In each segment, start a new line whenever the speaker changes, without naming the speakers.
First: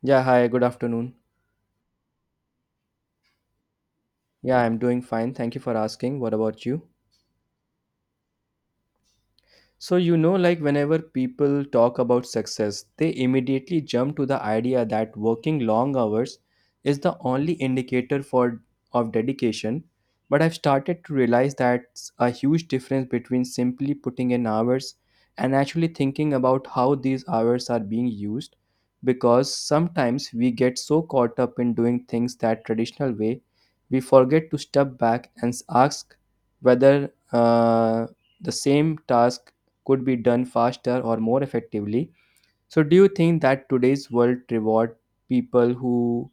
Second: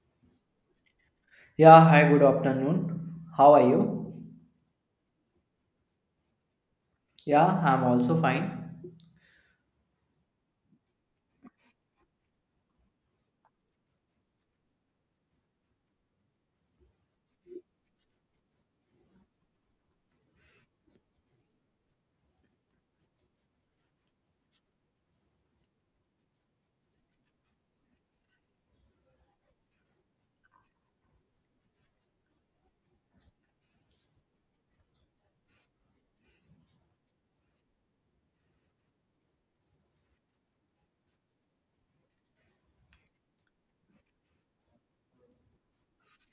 Yeah, hi, good afternoon.
Yeah, hi, good afternoon. How are you?
Yeah, I'm doing fine. Thank you for asking. What about you?
Yeah, I'm also fine.
So, you know, like whenever people talk about success, they immediately jump to the idea that working long hours is the only indicator for of dedication. But I've started to realize that's a huge difference between simply putting in hours and actually thinking about how these hours are being used. Because sometimes we get so caught up in doing things that traditional way, we forget to step back and ask whether the same task could be done faster or more effectively. So, do you think that today's world reward people who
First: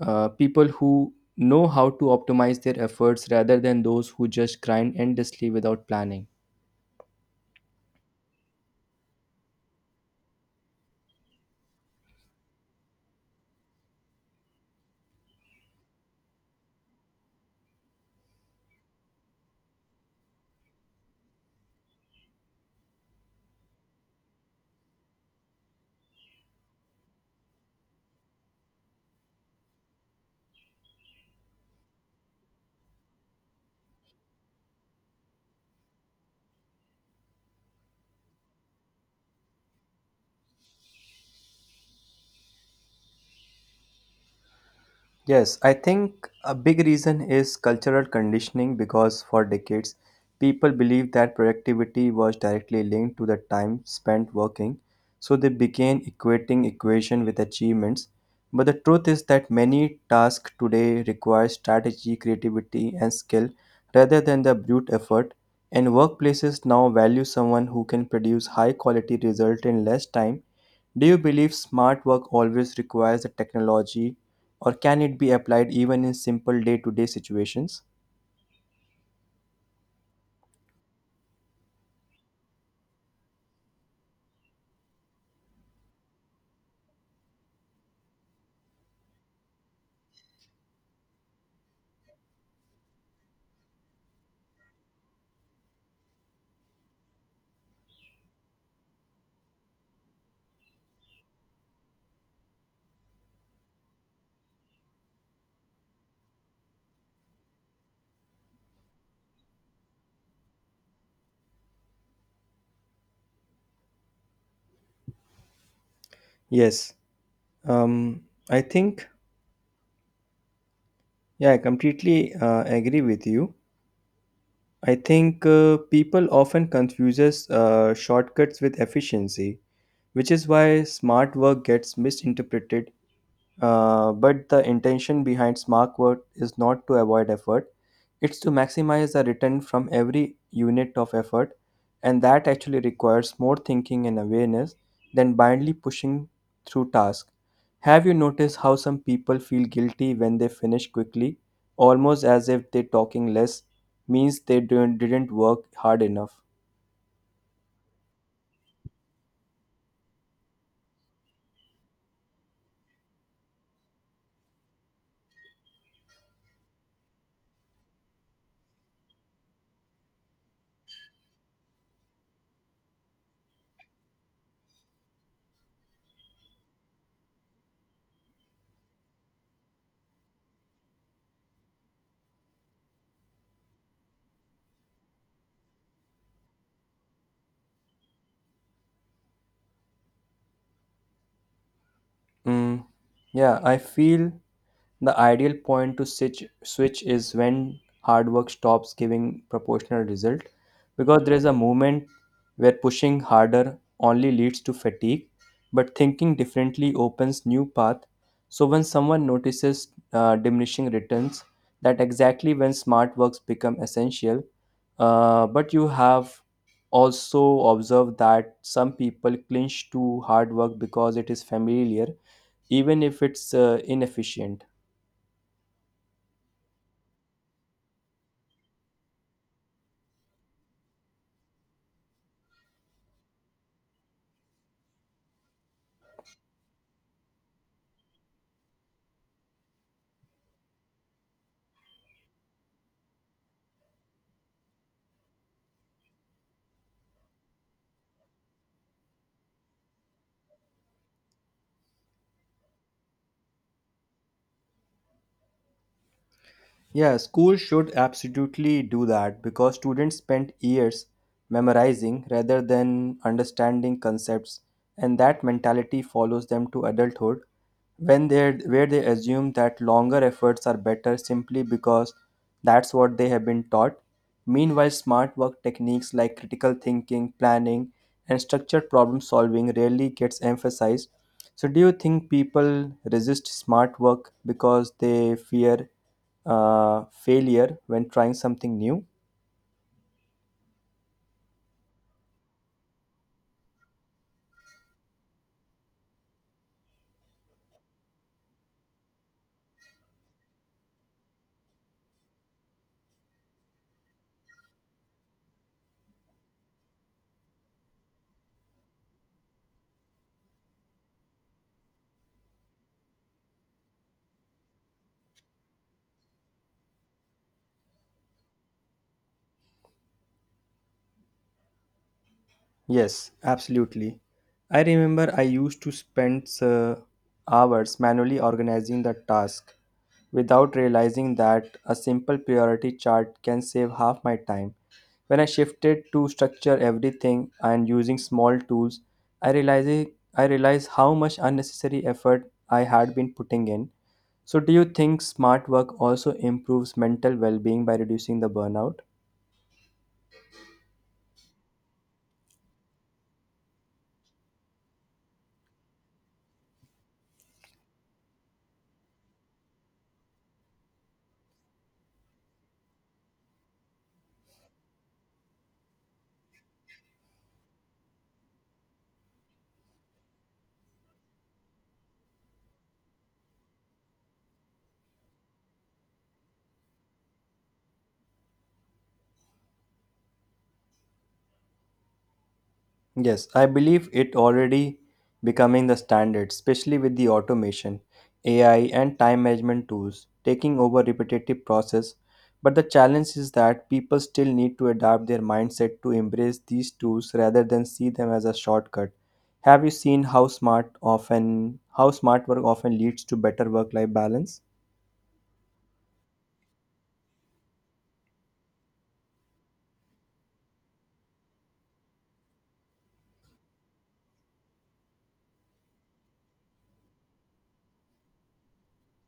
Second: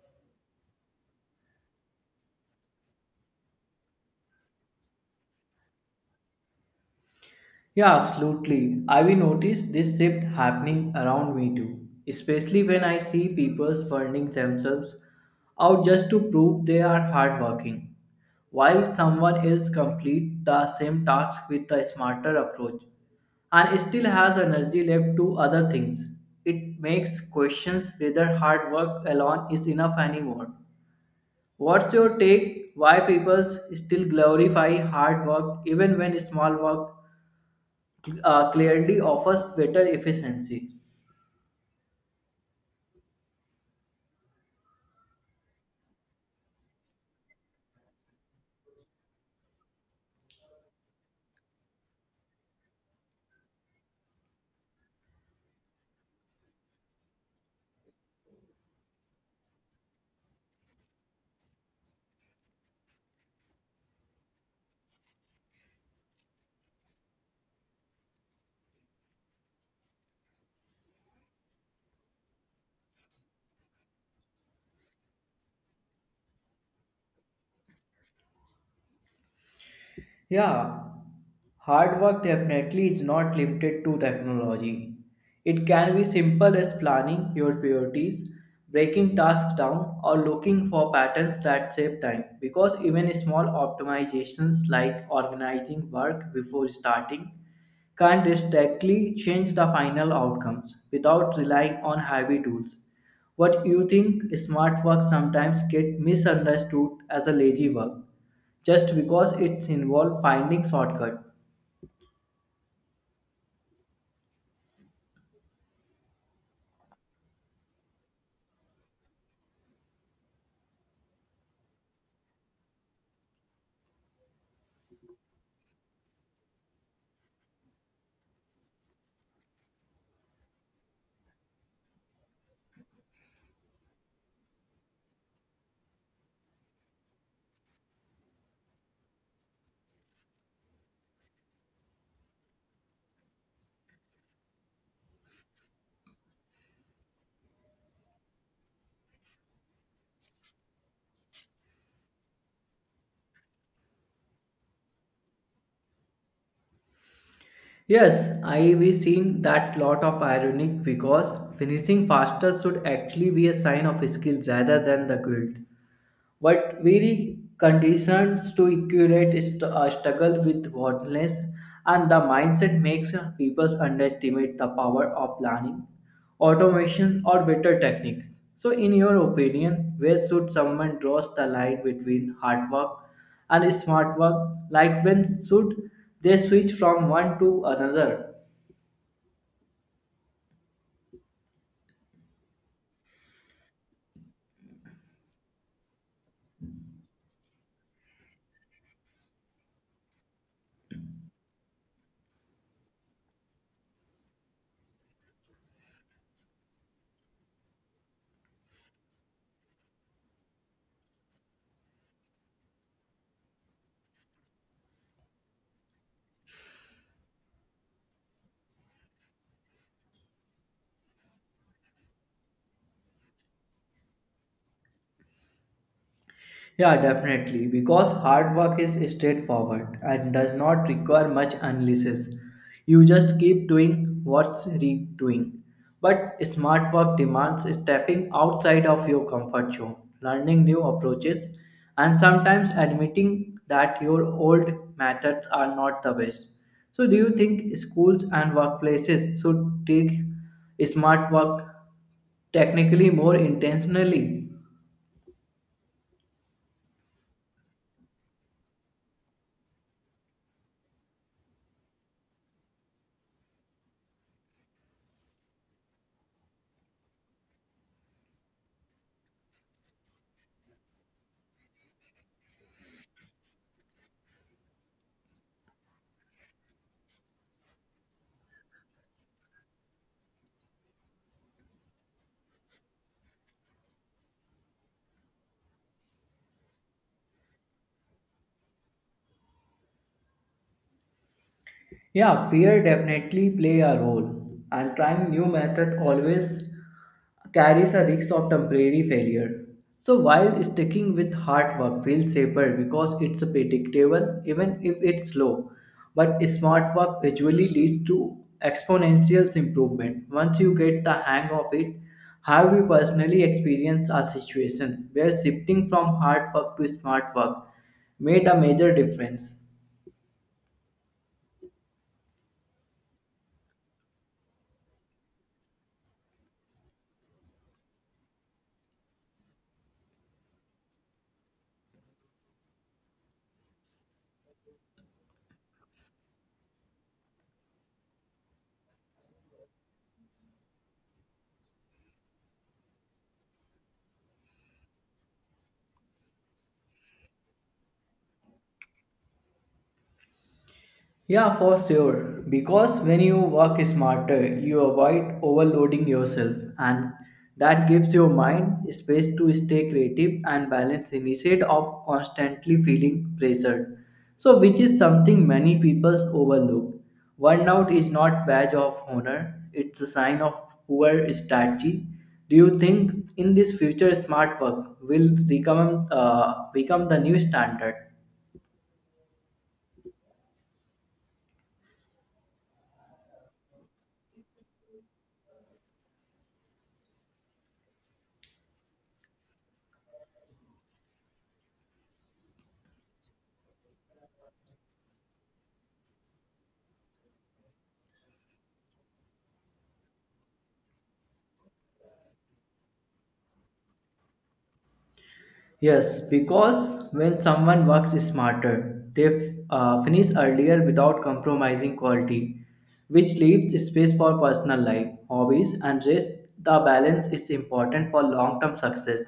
people who know how to optimize their efforts rather than those who just grind endlessly without planning?
Yeah, absolutely. I've noticed this shift happening around me too, especially when I see people burning themselves out just to prove they are hardworking, while someone else complete the same task with a smarter approach and still has energy left to other things. It makes questions whether hard work alone is enough anymore. What's your take? Why people still glorify hard work even when small work clearly offers better efficiency.
Yes, I think a big reason is cultural conditioning because for decades, people believed that productivity was directly linked to the time spent working, so they began equating equation with achievements. But the truth is that many tasks today require strategy, creativity, and skill rather than the brute effort, and workplaces now value someone who can produce high quality results in less time. Do you believe smart work always requires a technology, or can it be applied even in simple day to day situations?
Yeah, hard work definitely is not limited to technology. It can be simple as planning your priorities, breaking tasks down, or looking for patterns that save time. Because even small optimizations like organizing work before starting can't directly change the final outcomes without relying on heavy tools. What you think smart work sometimes get misunderstood as a lazy work just because it's involved finding shortcuts.
Yes, um, I think, yeah, I completely agree with you. I think people often confuses shortcuts with efficiency, which is why smart work gets misinterpreted. But the intention behind smart work is not to avoid effort, it's to maximize the return from every unit of effort, and that actually requires more thinking and awareness than blindly pushing through tasks. Have you noticed how some people feel guilty when they finish quickly, almost as if they talking less means they didn't work hard enough?
Yes, I we seen that lot of irony because finishing faster should actually be a sign of skill rather than the guilt. But very conditions to equate struggle with worthless and the mindset makes people underestimate the power of planning, automation or better techniques. So in your opinion, where should someone draws the line between hard work and smart work, like when should they switch from one to another?
Mm, yeah, I feel the ideal point to switch is when hard work stops giving proportional result because there is a moment where pushing harder only leads to fatigue but thinking differently opens new path. So when someone notices diminishing returns, that exactly when smart works become essential. But you have also observed that some people clinch to hard work because it is familiar even if it's inefficient.
Yeah, definitely. Because hard work is straightforward and does not require much analysis. You just keep doing what's redoing. But smart work demands stepping outside of your comfort zone, learning new approaches, and sometimes admitting that your old methods are not the best. So, do you think schools and workplaces should take smart work technically more intentionally?
Yeah, school should absolutely do that because students spend years memorizing rather than understanding concepts, and that mentality follows them to adulthood when they where they assume that longer efforts are better simply because that's what they have been taught. Meanwhile, smart work techniques like critical thinking, planning, and structured problem solving rarely gets emphasized. So, do you think people resist smart work because they fear failure when trying something new?
Yeah, fear definitely play a role, and trying new method always carries a risk of temporary failure. So while sticking with hard work feels safer because it's predictable even if it's slow, but smart work usually leads to exponential improvement once you get the hang of it. Have you personally experienced a situation where shifting from hard work to smart work made a major difference?
Yes, absolutely. I remember I used to spend hours manually organizing the task without realizing that a simple priority chart can save half my time. When I shifted to structure everything and using small tools, I realized I realized how much unnecessary effort I had been putting in. So do you think smart work also improves mental well-being by reducing the burnout?
Yeah, for sure. Because when you work smarter, you avoid overloading yourself, and that gives your mind space to stay creative and balanced instead of constantly feeling pressured. So, which is something many people overlook. Burnout is not badge of honor; it's a sign of poor strategy. Do you think in this future, smart work will become the new standard?
Yes, I believe it already becoming the standard, especially with the automation, AI and time management tools taking over repetitive process. But the challenge is that people still need to adapt their mindset to embrace these tools rather than see them as a shortcut. Have you seen how smart often How smart work often leads to better work life balance?
Yes, because when someone works smarter, they finish earlier without compromising quality, which leaves space for personal life, hobbies, and rest. The balance is important for long term success.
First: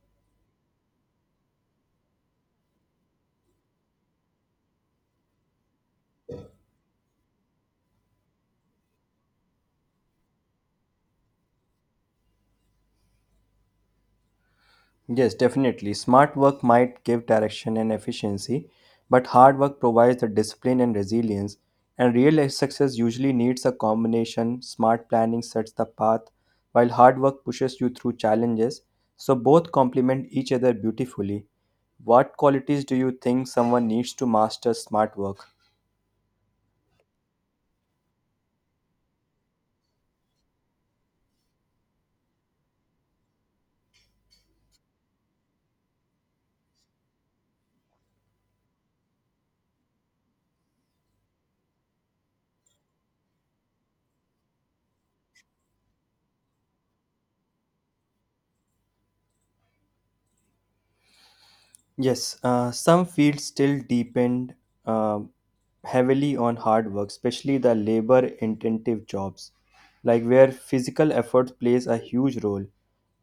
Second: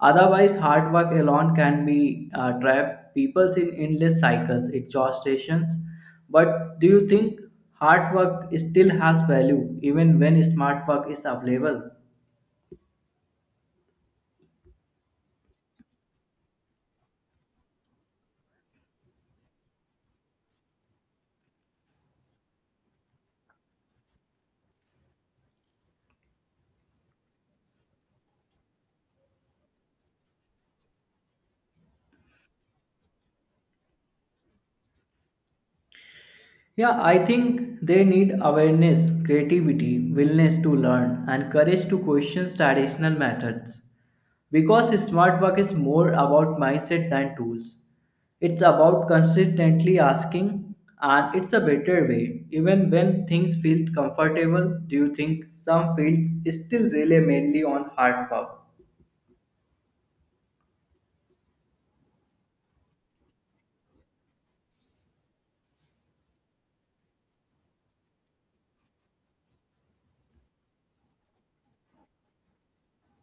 Otherwise, hard work alone can be trap people in endless cycles, exhaustations. But do you think hard work still has value even when smart work is available?
Yes, definitely. Smart work might give direction and efficiency, but hard work provides the discipline and resilience. And real success usually needs a combination. Smart planning sets the path, while hard work pushes you through challenges. So both complement each other beautifully. What qualities do you think someone needs to master smart work?
Yeah, I think they need awareness, creativity, willingness to learn, and courage to question traditional methods. Because smart work is more about mindset than tools. It's about consistently asking, and it's a better way. Even when things feel comfortable, do you think some fields still rely mainly on hard work?
Yes, some fields still depend um heavily on hard work, especially the labor intensive jobs, like where physical effort plays a huge role.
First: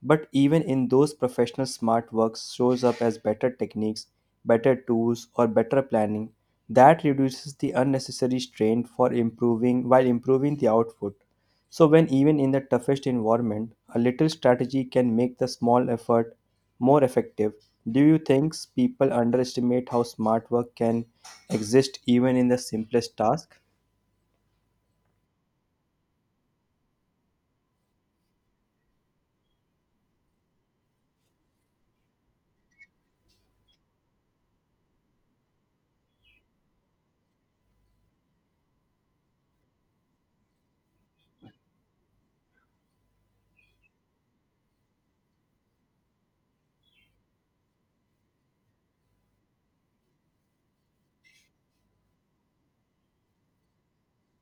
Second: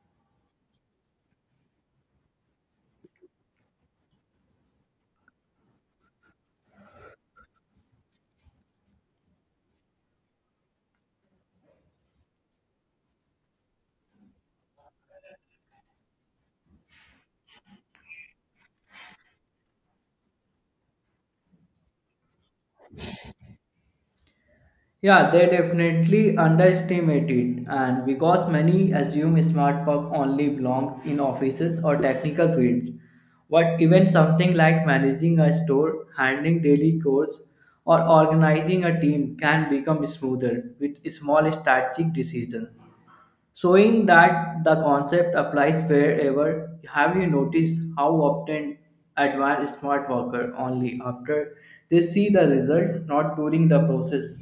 But even in those professional smart works shows up as better techniques, better tools, or better planning that reduces the unnecessary strain for improving while improving the output. So, when even in the toughest environment, a little strategy can make the small effort more effective. Do you think people underestimate how smart work can exist even in the simplest task?
Yeah, they definitely underestimate it, and because many assume smart work only belongs in offices or technical fields, but even something like managing a store, handling daily chores, or organizing a team can become smoother with small strategic decisions. Showing that the concept applies wherever, have you noticed how often advanced smart worker only after they see the result, not during the process?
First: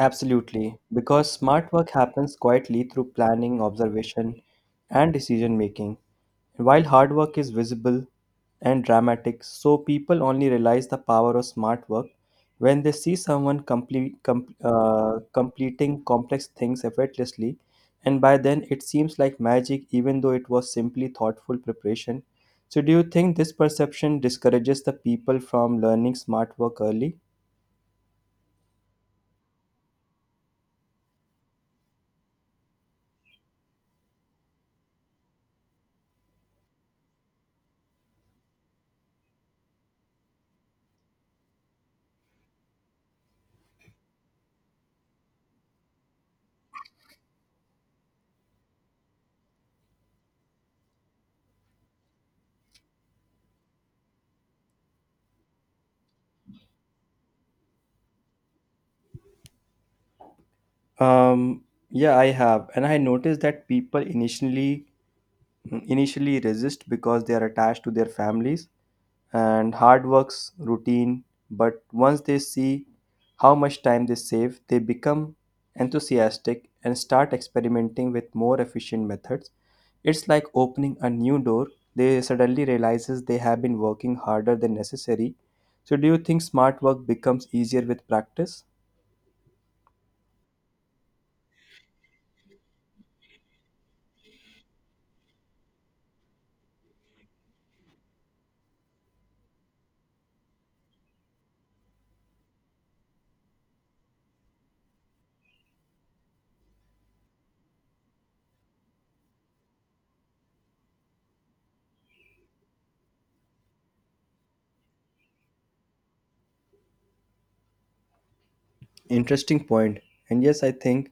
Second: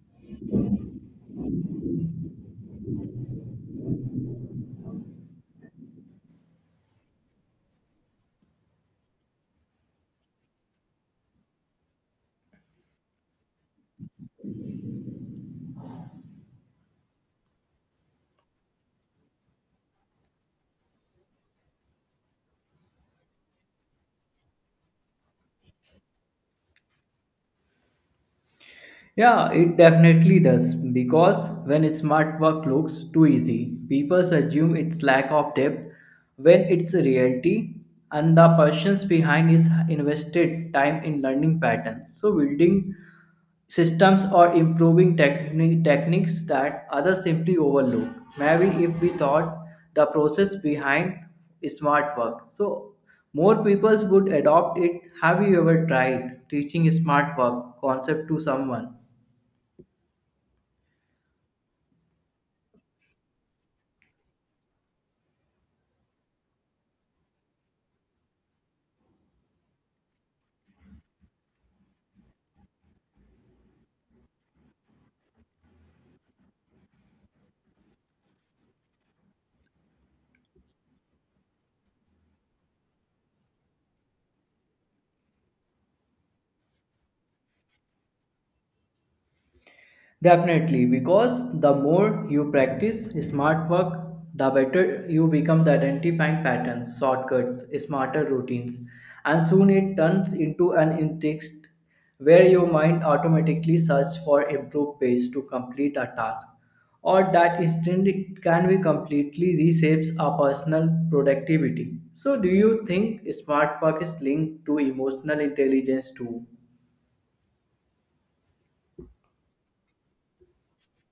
Absolutely, because smart work happens quietly through planning, observation, and decision making. While hard work is visible and dramatic, so people only realize the power of smart work when they see someone completing complex things effortlessly, and by then it seems like magic, even though it was simply thoughtful preparation. So, do you think this perception discourages the people from learning smart work early?
Yeah, it definitely does because when smart work looks too easy, people assume it's lack of depth when it's a reality and the persons behind is invested time in learning patterns. So building systems or improving techniques that others simply overlook. Maybe if we thought the process behind smart work. So more people would adopt it. Have you ever tried teaching smart work concept to someone?
Um, yeah, I have, and I noticed that people initially resist because they are attached to their families and hard works routine. But once they see how much time they save, they become enthusiastic and start experimenting with more efficient methods. It's like opening a new door. They suddenly realizes they have been working harder than necessary. So, do you think smart work becomes easier with practice?
Definitely, because the more you practice smart work, the better you become the identifying patterns, shortcuts, smarter routines, and soon it turns into an instinct where your mind automatically searches for improved ways to complete a task, or that instinct can be completely reshapes our personal productivity. So, do you think smart work is linked to emotional intelligence too?
Interesting point. And yes, I think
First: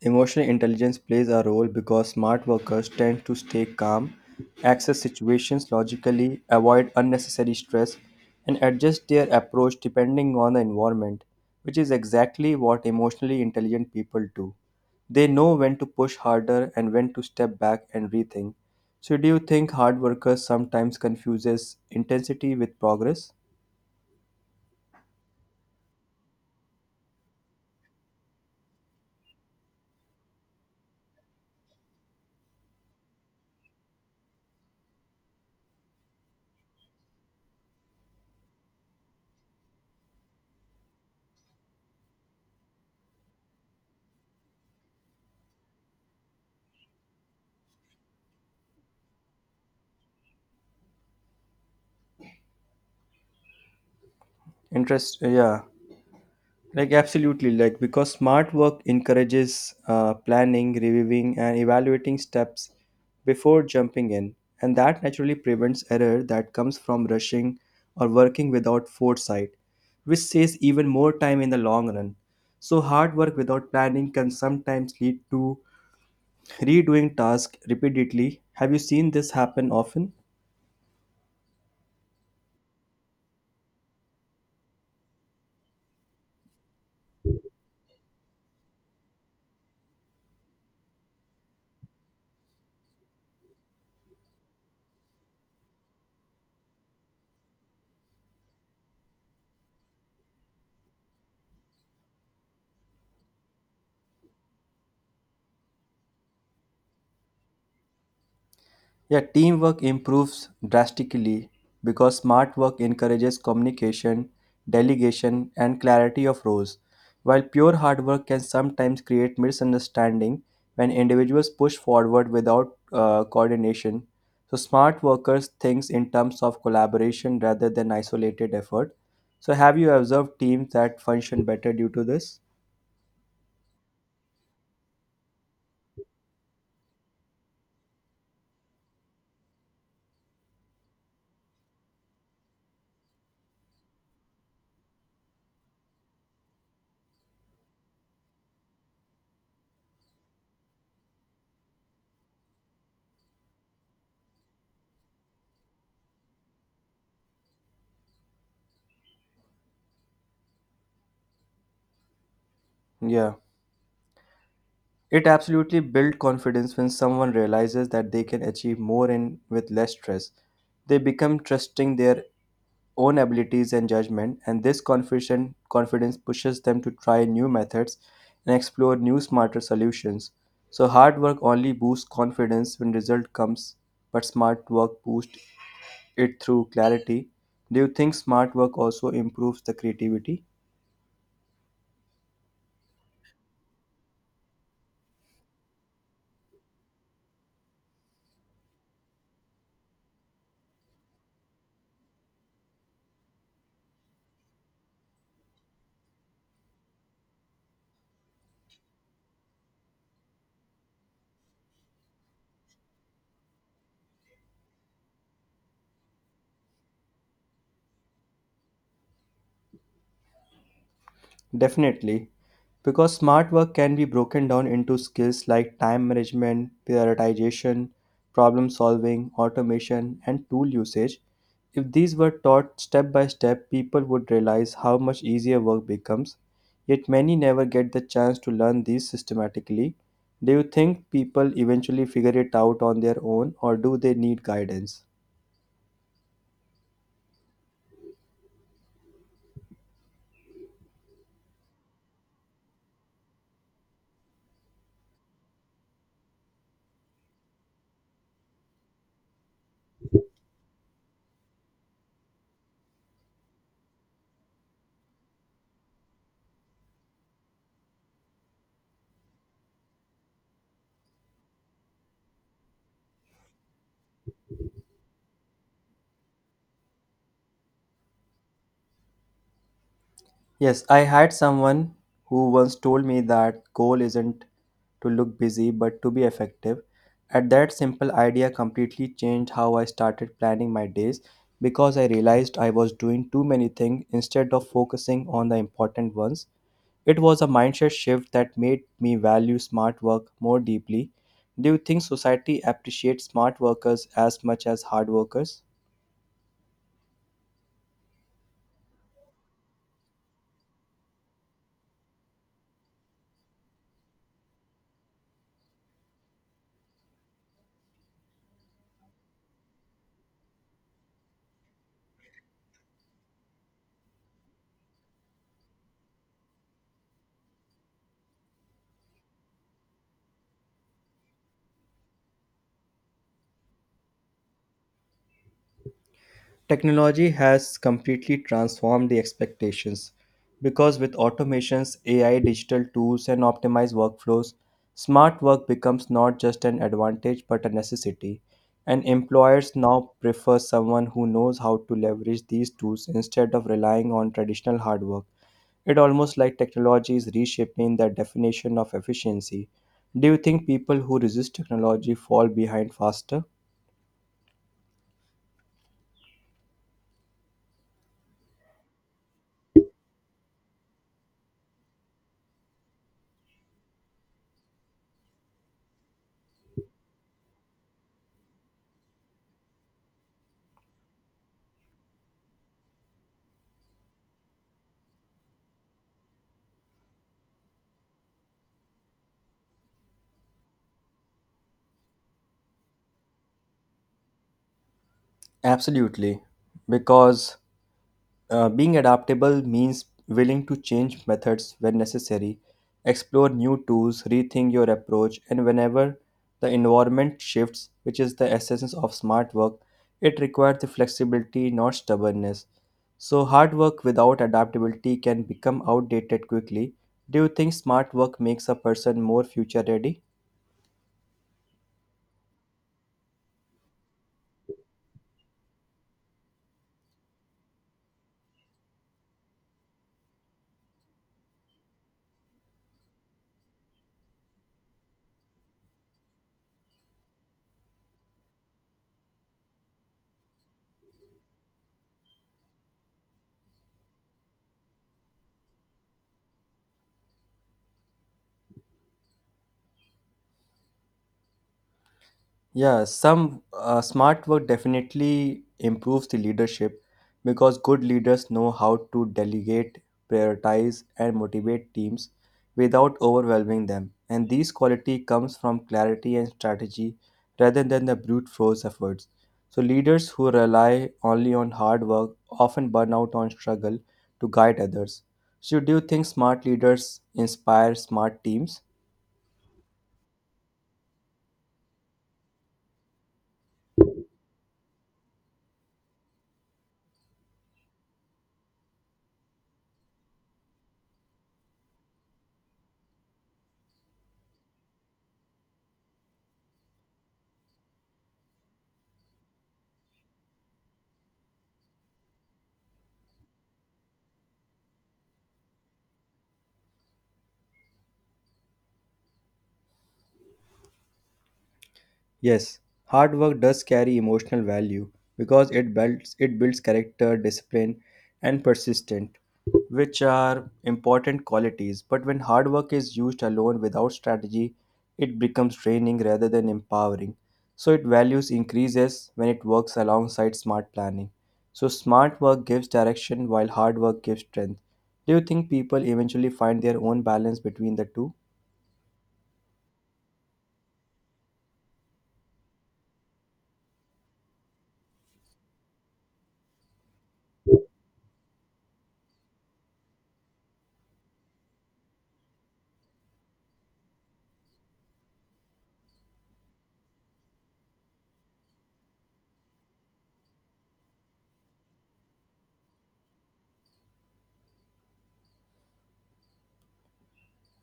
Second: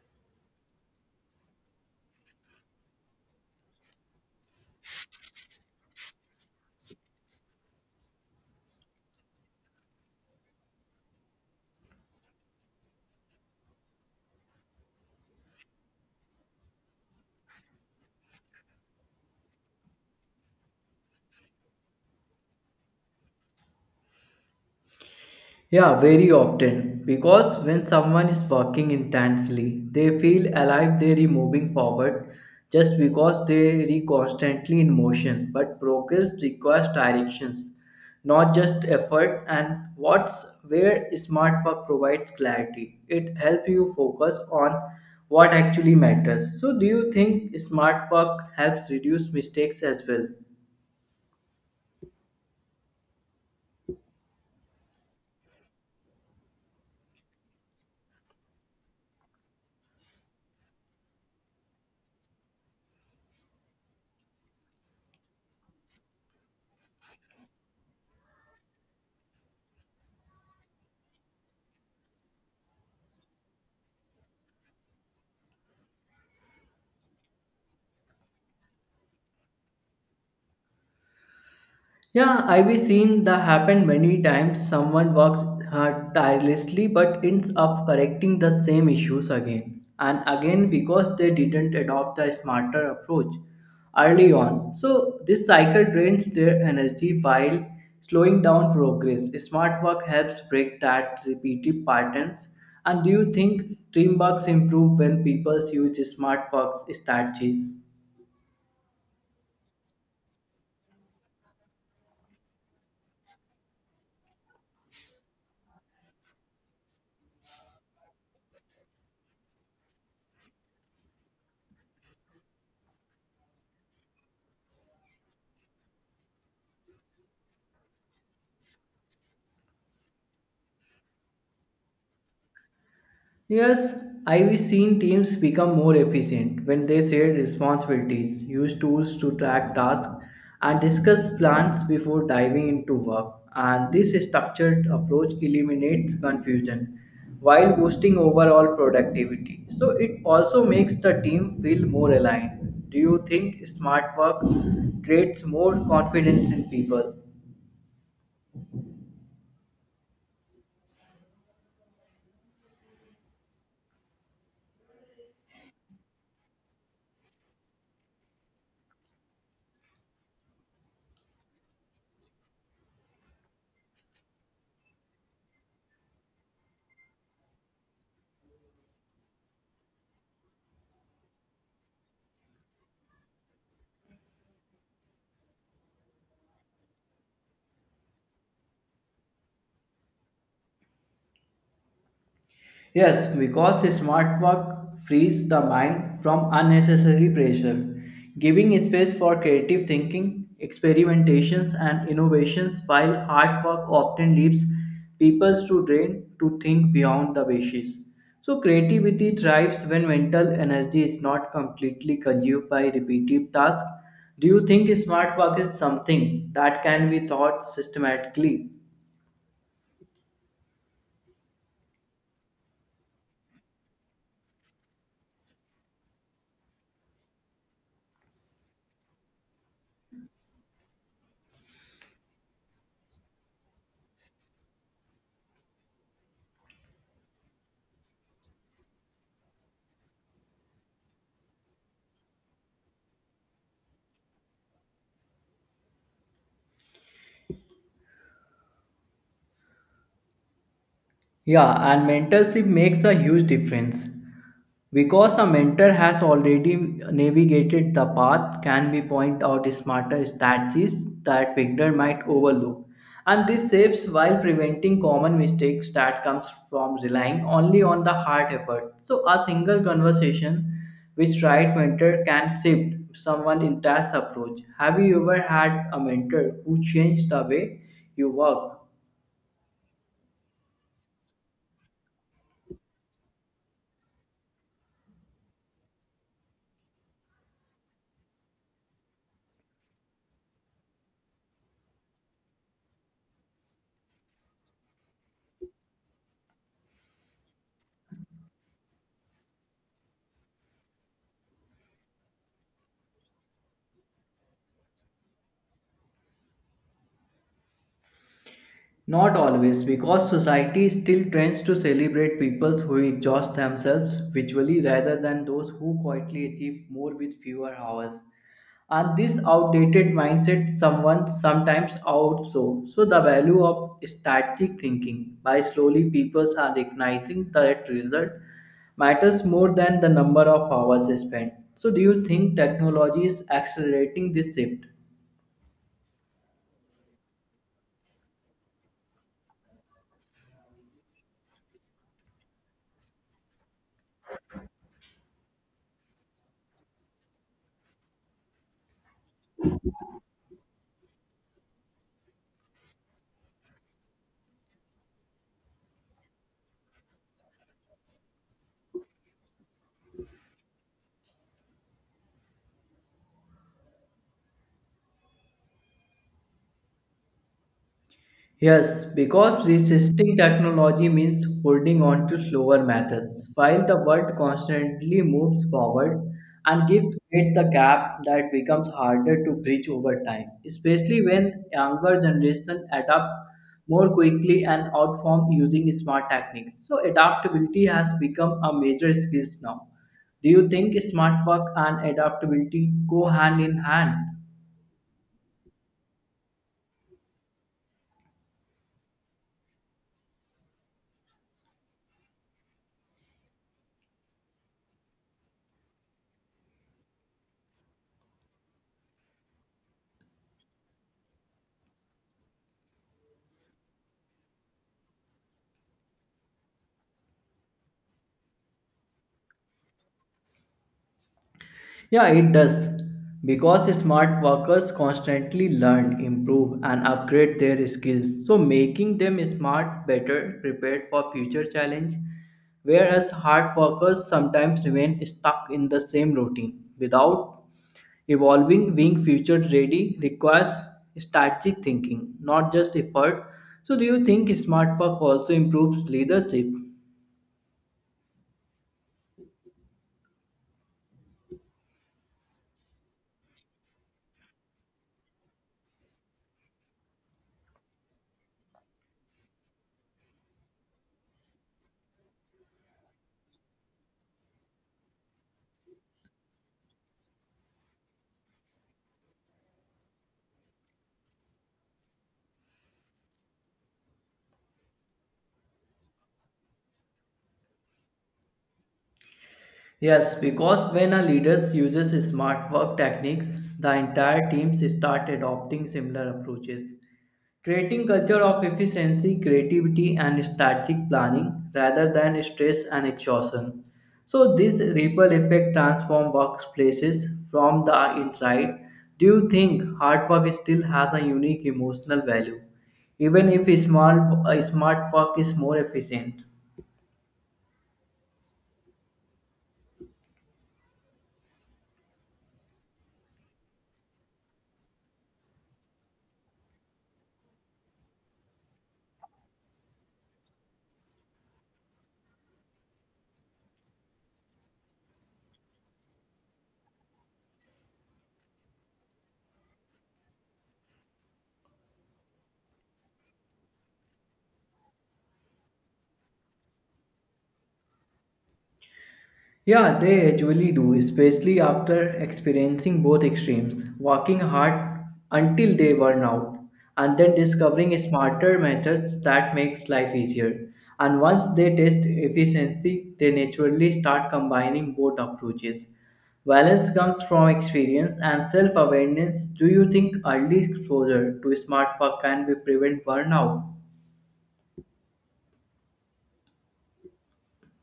emotional intelligence plays a role because smart workers tend to stay calm, access situations logically, avoid unnecessary stress, and adjust their approach depending on the environment, which is exactly what emotionally intelligent people do. They know when to push harder and when to step back and rethink. So, do you think hard workers sometimes confuses intensity with progress?
Yeah, very often. Because when someone is working intensely, they feel alive, they're moving forward just because they are constantly in motion. But progress requires directions, not just effort. And what's where smart work provides clarity. It helps you focus on what actually matters. So, do you think smart work helps reduce mistakes as well?
Interest, yeah. Like absolutely, like because smart work encourages planning, reviewing, and evaluating steps before jumping in, and that naturally prevents error that comes from rushing or working without foresight, which saves even more time in the long run. So hard work without planning can sometimes lead to redoing tasks repeatedly. Have you seen this happen often?
Yeah, I've seen that happen many times. Someone works tirelessly but ends up correcting the same issues again and again because they didn't adopt the smarter approach early on. So, this cycle drains their energy while slowing down progress. Smart work helps break that repeated patterns. And do you think teamworks improve when people use smart work strategies?
Yeah, teamwork improves drastically because smart work encourages communication, delegation, and clarity of roles, while pure hard work can sometimes create misunderstanding when individuals push forward without coordination. So, smart workers think in terms of collaboration rather than isolated effort. So, have you observed teams that function better due to this?
Yes, I've seen teams become more efficient when they share responsibilities, use tools to track tasks, and discuss plans before diving into work. And this structured approach eliminates confusion while boosting overall productivity. So it also makes the team feel more aligned. Do you think smart work creates more confidence in people?
Yeah. It absolutely builds confidence when someone realizes that they can achieve more in with less stress. They become trusting their own abilities and judgment, and this confidence pushes them to try new methods and explore new smarter solutions. So hard work only boosts confidence when result comes, but smart work boosts it through clarity. Do you think smart work also improves the creativity?
Yes, because smart work frees the mind from unnecessary pressure, giving space for creative thinking, experimentations, and innovations, while hard work often leaves people to drain to think beyond the basics. So, creativity thrives when mental energy is not completely consumed by repetitive tasks. Do you think smart work is something that can be taught systematically?
Definitely, because smart work can be broken down into skills like time management, prioritization, problem solving, automation, and tool usage. If these were taught step by step, people would realize how much easier work becomes. Yet many never get the chance to learn these systematically. Do you think people eventually figure it out on their own, or do they need guidance?
Yeah, and mentorship makes a huge difference because a mentor has already navigated the path can be point out smarter strategies that beginner might overlook, and this saves while preventing common mistakes that comes from relying only on the hard effort. So a single conversation with right mentor can shift someone entire approach. Have you ever had a mentor who changed the way you work?
Yes, I had someone who once told me that goal isn't to look busy but to be effective. And that simple idea completely changed how I started planning my days because I realized I was doing too many things instead of focusing on the important ones. It was a mindset shift that made me value smart work more deeply. Do you think society appreciates smart workers as much as hard workers?
Not always, because society still tends to celebrate people who exhaust themselves visually rather than those who quietly achieve more with fewer hours. And this outdated mindset someone sometimes outsources. So the value of strategic thinking by slowly people are recognizing that result matters more than the number of hours spent. So do you think technology is accelerating this shift?
Technology has completely transformed the expectations because with automations, AI, digital tools, and optimized workflows, smart work becomes not just an advantage but a necessity. And employers now prefer someone who knows how to leverage these tools instead of relying on traditional hard work. It almost like technology is reshaping the definition of efficiency. Do you think people who resist technology fall behind faster?
Yes, because resisting technology means holding on to slower methods, while the world constantly moves forward and gives great the gap that becomes harder to bridge over time, especially when younger generations adapt more quickly and outform using smart techniques. So adaptability has become a major skill now. Do you think smart work and adaptability go hand in hand?
Absolutely, because being adaptable means willing to change methods when necessary, explore new tools, rethink your approach, and whenever the environment shifts, which is the essence of smart work, it requires the flexibility, not stubbornness. So, hard work without adaptability can become outdated quickly. Do you think smart work makes a person more future ready?
Yeah, it does. Because smart workers constantly learn, improve, and upgrade their skills, so making them smart, better, prepared for future challenge. Whereas hard workers sometimes remain stuck in the same routine without evolving, being future ready requires strategic thinking, not just effort. So, do you think smart work also improves leadership?
Yeah, some smart work definitely improves the leadership because good leaders know how to delegate, prioritize, and motivate teams without overwhelming them. And these quality comes from clarity and strategy rather than the brute force efforts. So leaders who rely only on hard work often burn out on struggle to guide others. So do you think smart leaders inspire smart teams?
Yes, because when a leader uses smart work techniques, the entire teams start adopting similar approaches, creating culture of efficiency, creativity, and strategic planning rather than stress and exhaustion. So this ripple effect transforms workplaces from the inside. Do you think hard work still has a unique emotional value, even if smart work is more efficient?
Yes, hard work does carry emotional value because it builds character, discipline, and persistence, which are important qualities. But when hard work is used alone without strategy, it becomes draining rather than empowering. So its values increases when it works alongside smart planning. So smart work gives direction while hard work gives strength. Do you think people eventually find their own balance between the two?
Yeah, they usually do, especially after experiencing both extremes, working hard until they burn out, and then discovering smarter methods that makes life easier. And once they test efficiency, they naturally start combining both approaches. Balance comes from experience and self-awareness. Do you think early exposure to smart work can be prevent burnout?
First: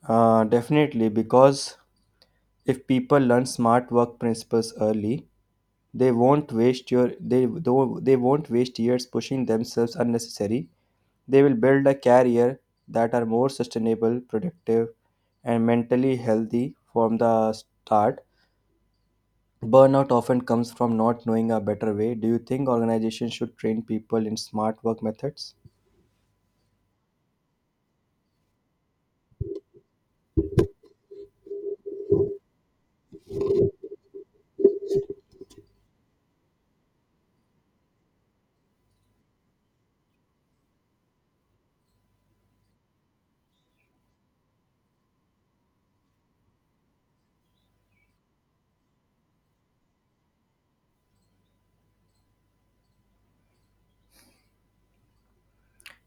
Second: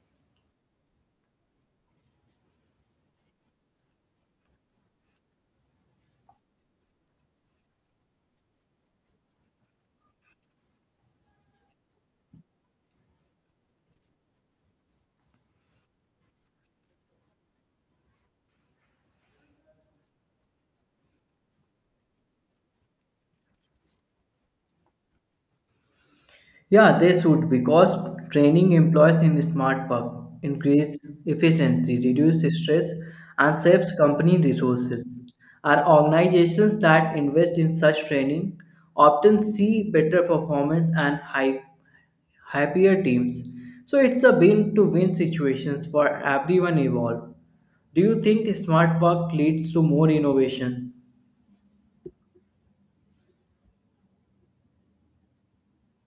Definitely, because if people learn smart work principles early, they won't waste your they though they won't waste years pushing themselves unnecessary. They will build a career that are more sustainable, productive, and mentally healthy from the start. Burnout often comes from not knowing a better way. Do you think organizations should train people in smart work methods?
Yeah, they should because training employees in smart work increase efficiency, reduce stress, and saves company resources. And organizations that invest in such training often see better performance and high, happier teams. So it's a win-to-win situations for everyone involved. Do you think smart work leads to more innovation?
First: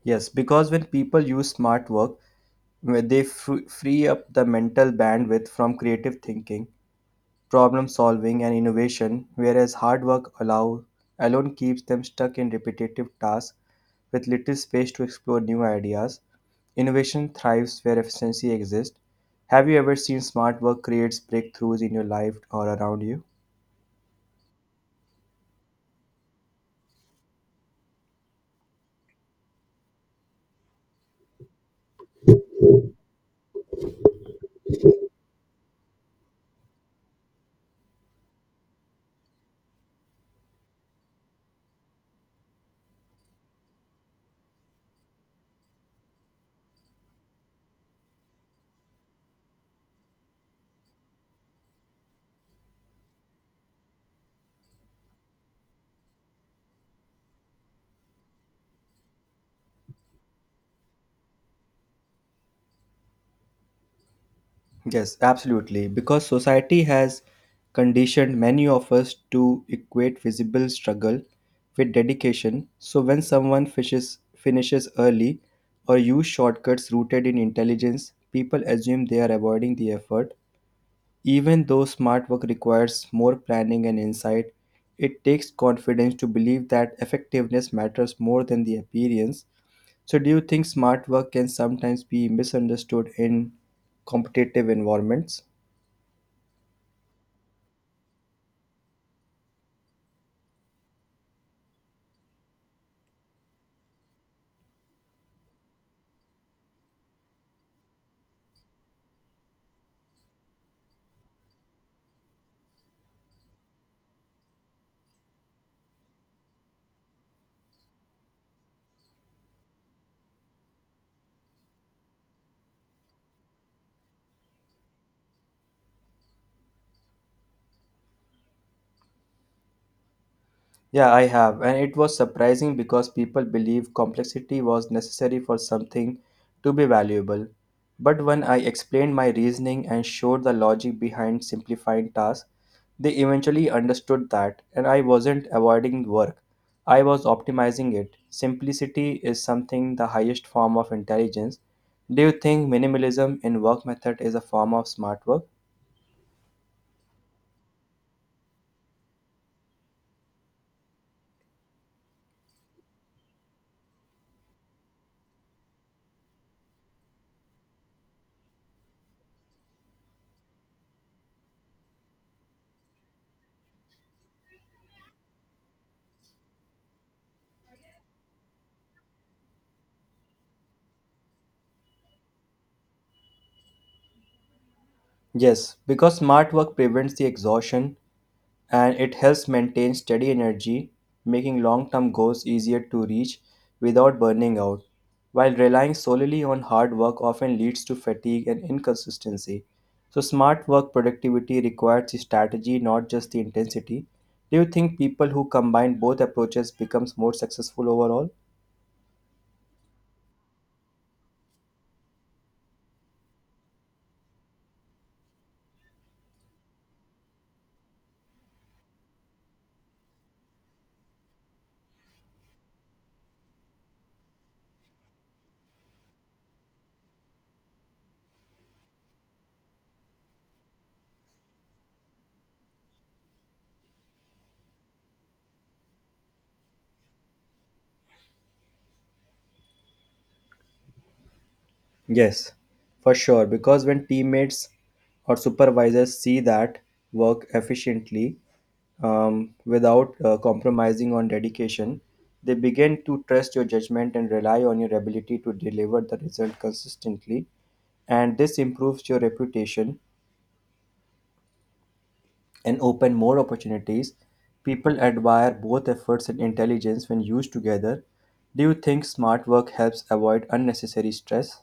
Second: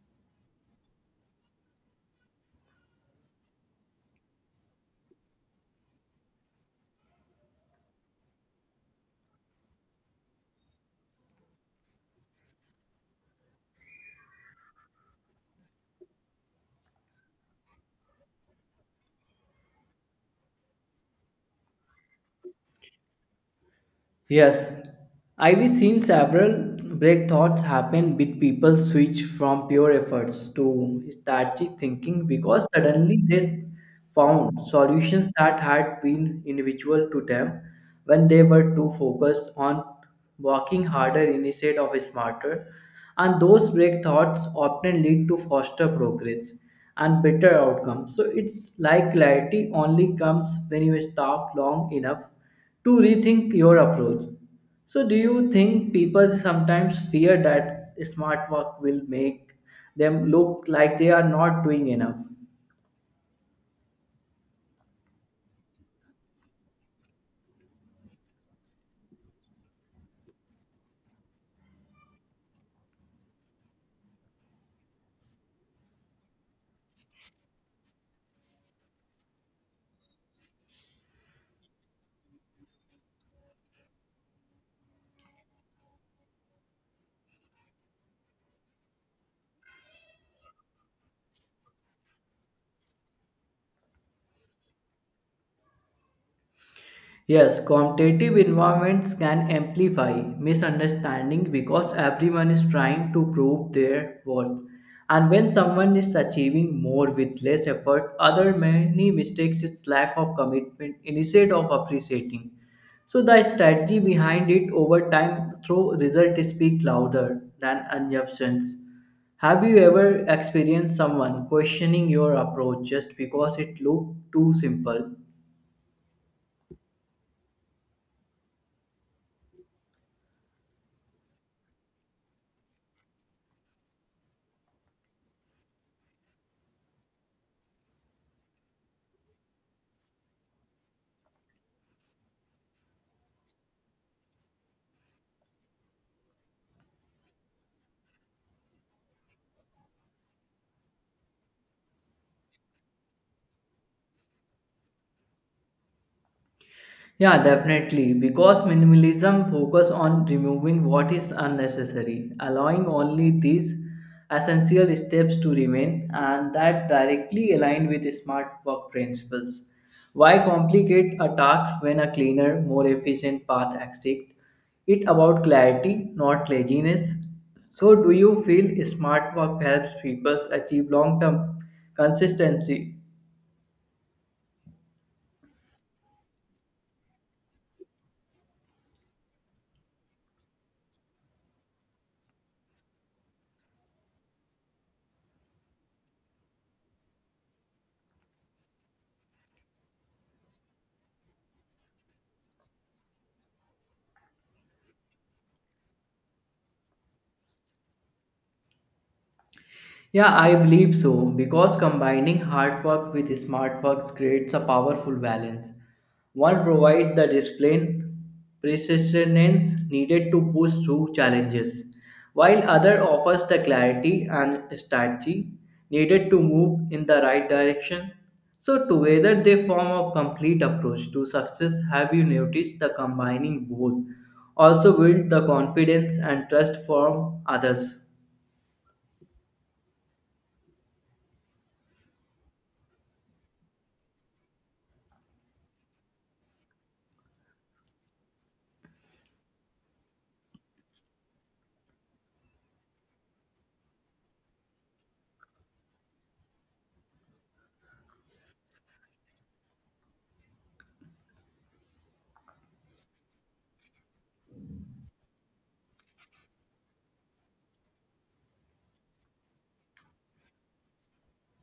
Yes, because when people use smart work, when they free up the mental bandwidth from creative thinking, problem solving, and innovation, whereas alone keeps them stuck in repetitive tasks with little space to explore new ideas. Innovation thrives where efficiency exists. Have you ever seen smart work creates breakthroughs in your life or around you?
Yes, I've seen several breakthroughs happen with people switch from pure efforts to strategic thinking because suddenly they found solutions that had been individual to them when they were too focused on working harder instead of smarter. And those breakthroughs often lead to faster progress and better outcomes. So it's like clarity only comes when you stop long enough to rethink your approach. So, do you think people sometimes fear that smart work will make them look like they are not doing enough?
Yes, absolutely. Because society has conditioned many of us to equate visible struggle with dedication. So when someone finishes early or use shortcuts rooted in intelligence, people assume they are avoiding the effort. Even though smart work requires more planning and insight, it takes confidence to believe that effectiveness matters more than the appearance. So do you think smart work can sometimes be misunderstood in competitive environments?
Yes, competitive environments can amplify misunderstanding because everyone is trying to prove their worth. And when someone is achieving more with less effort, other many mistakes is lack of commitment instead of appreciating. So the strategy behind it over time through result speak louder than assumptions. Have you ever experienced someone questioning your approach just because it looked too simple?
Yeah, I have, and it was surprising because people believe complexity was necessary for something to be valuable. But when I explained my reasoning and showed the logic behind simplifying tasks, they eventually understood that, and I wasn't avoiding work. I was optimizing it. Simplicity is something the highest form of intelligence. Do you think minimalism in work method is a form of smart work?
Yeah, definitely. Because minimalism focus on removing what is unnecessary, allowing only these essential steps to remain and that directly aligned with smart work principles. Why complicate a task when a cleaner, more efficient path exists? It about clarity, not laziness. So do you feel smart work helps people achieve long-term consistency?
Yes, because smart work prevents the exhaustion and it helps maintain steady energy, making long term goals easier to reach without burning out. While relying solely on hard work often leads to fatigue and inconsistency. So, smart work productivity requires strategy, not just the intensity. Do you think people who combine both approaches becomes more successful overall?
Yeah, I believe so because combining hard work with smart work creates a powerful balance. One provides the discipline, persistence needed to push through challenges, while other offers the clarity and strategy needed to move in the right direction. So together they form a complete approach to success. Have you noticed the combining both also build the confidence and trust from others?
Yes, for sure. Because when teammates or supervisors see that work efficiently, without compromising on dedication, they begin to trust your judgment and rely on your ability to deliver the result consistently. And this improves your reputation and open more opportunities. People admire both efforts and intelligence when used together. Do you think smart work helps avoid unnecessary stress?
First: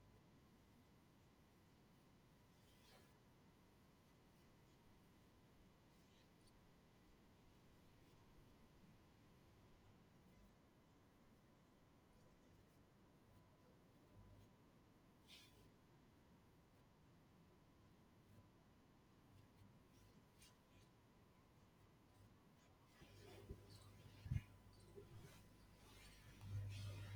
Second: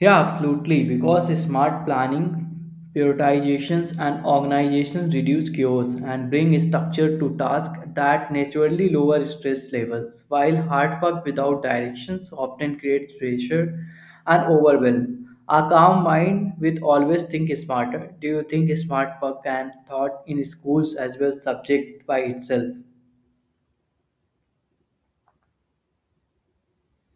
Yeah, absolutely. Because smart planning, prioritizations, and organizations reduce chaos and bring structure to tasks that naturally lower stress levels, while hard work without directions often creates pressure and overwhelm. A calm mind with always think smarter. Do you think smart work and thought in schools as well subject by itself?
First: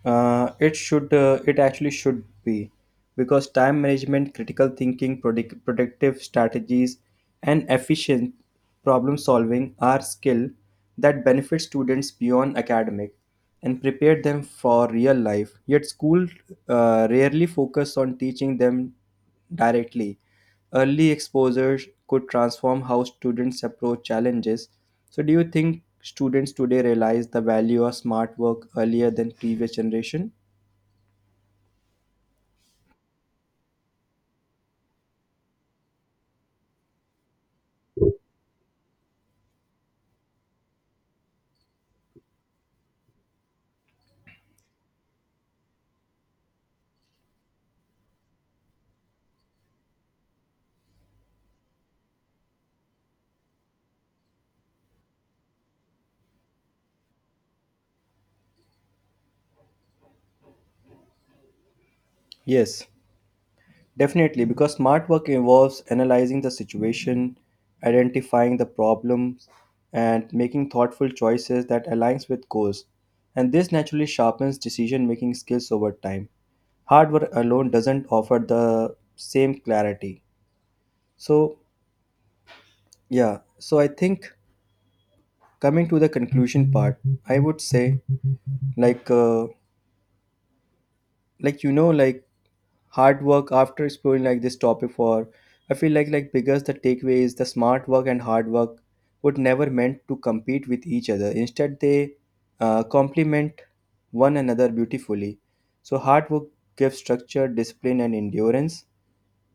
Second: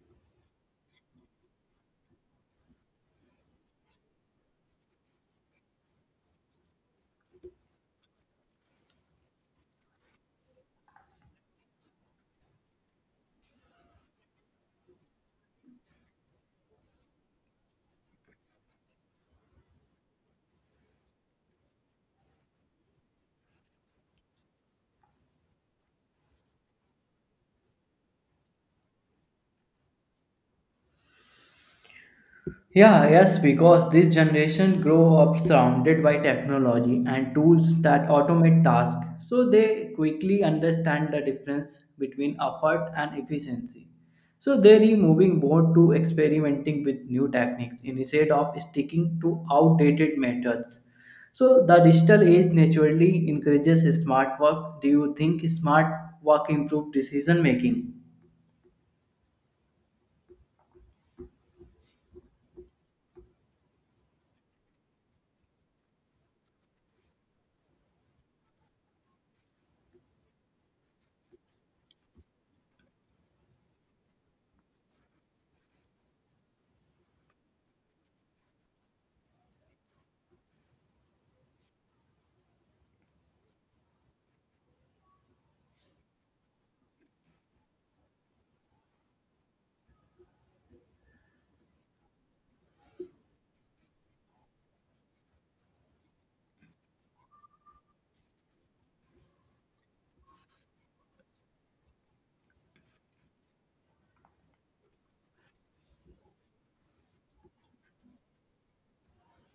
It actually should be, because time management, critical thinking, productive strategies, and efficient problem solving are skill that benefit students beyond academic and prepare them for real life. Yet, school rarely focus on teaching them directly. Early exposure could transform how students approach challenges. So, do you think students today realize the value of smart work earlier than previous generation?
Yeah, Yes, because this generation grow up surrounded by technology and tools that automate tasks, so they quickly understand the difference between effort and efficiency. So they are moving more to experimenting with new techniques instead of sticking to outdated methods. So the digital age naturally encourages smart work. Do you think smart work improves decision making?
Yes, definitely, because smart work involves analyzing the situation, identifying the problems, and making thoughtful choices that aligns with goals. And this naturally sharpens decision-making skills over time. Hard work alone doesn't offer the same clarity. So, yeah, so I think coming to the conclusion part, I would say like uh, like hard work, after exploring like this topic for, I feel like biggest the takeaway is the smart work and hard work would never meant to compete with each other. Instead they complement one another beautifully. So hard work gives structure, discipline, and endurance,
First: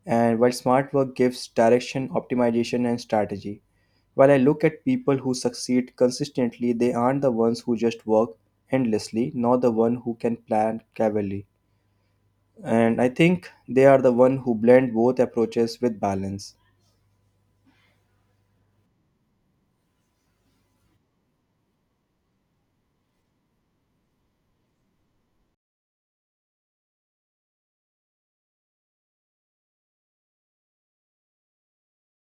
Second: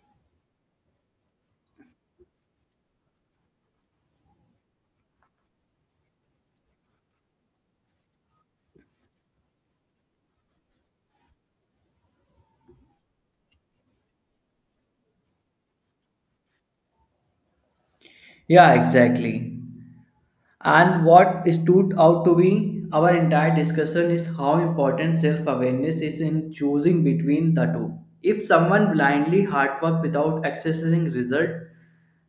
and while smart work gives direction, optimization, and strategy. While I look at people who succeed consistently, they aren't the ones who just work endlessly, nor the one who can plan cleverly. And I think they are the one who blend both approaches with balance.
Yeah, exactly. And what stood out to me our entire discussion is how important self awareness is in choosing between the two. If someone blindly hard work without accessing result,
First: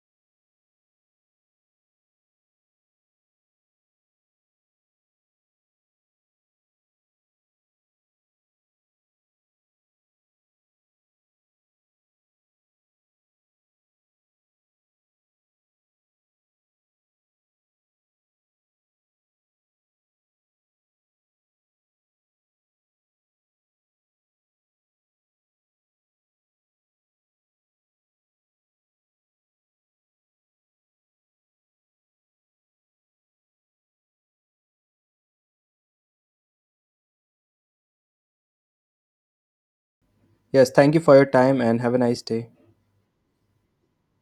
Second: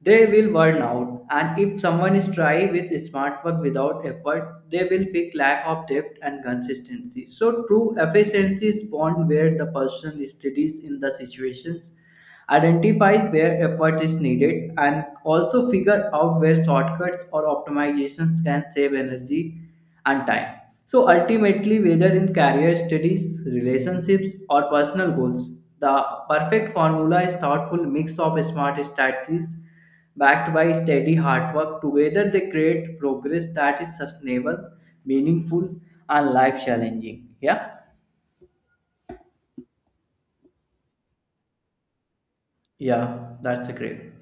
they will burn out. And if someone is try with smart work without effort, they will feel lack of depth and consistency. So true efficiency is born where the person studies in the situations identify where effort is needed and also figure out where shortcuts or optimizations can save energy and time. So ultimately whether in career studies relationships or personal goals, the perfect formula is thoughtful mix of smart strategies backed by steady hard work. Together they create progress that is sustainable, meaningful, and life challenging. Yeah.
Yes, thank you for your time and have a nice day.
Yeah, that's a great.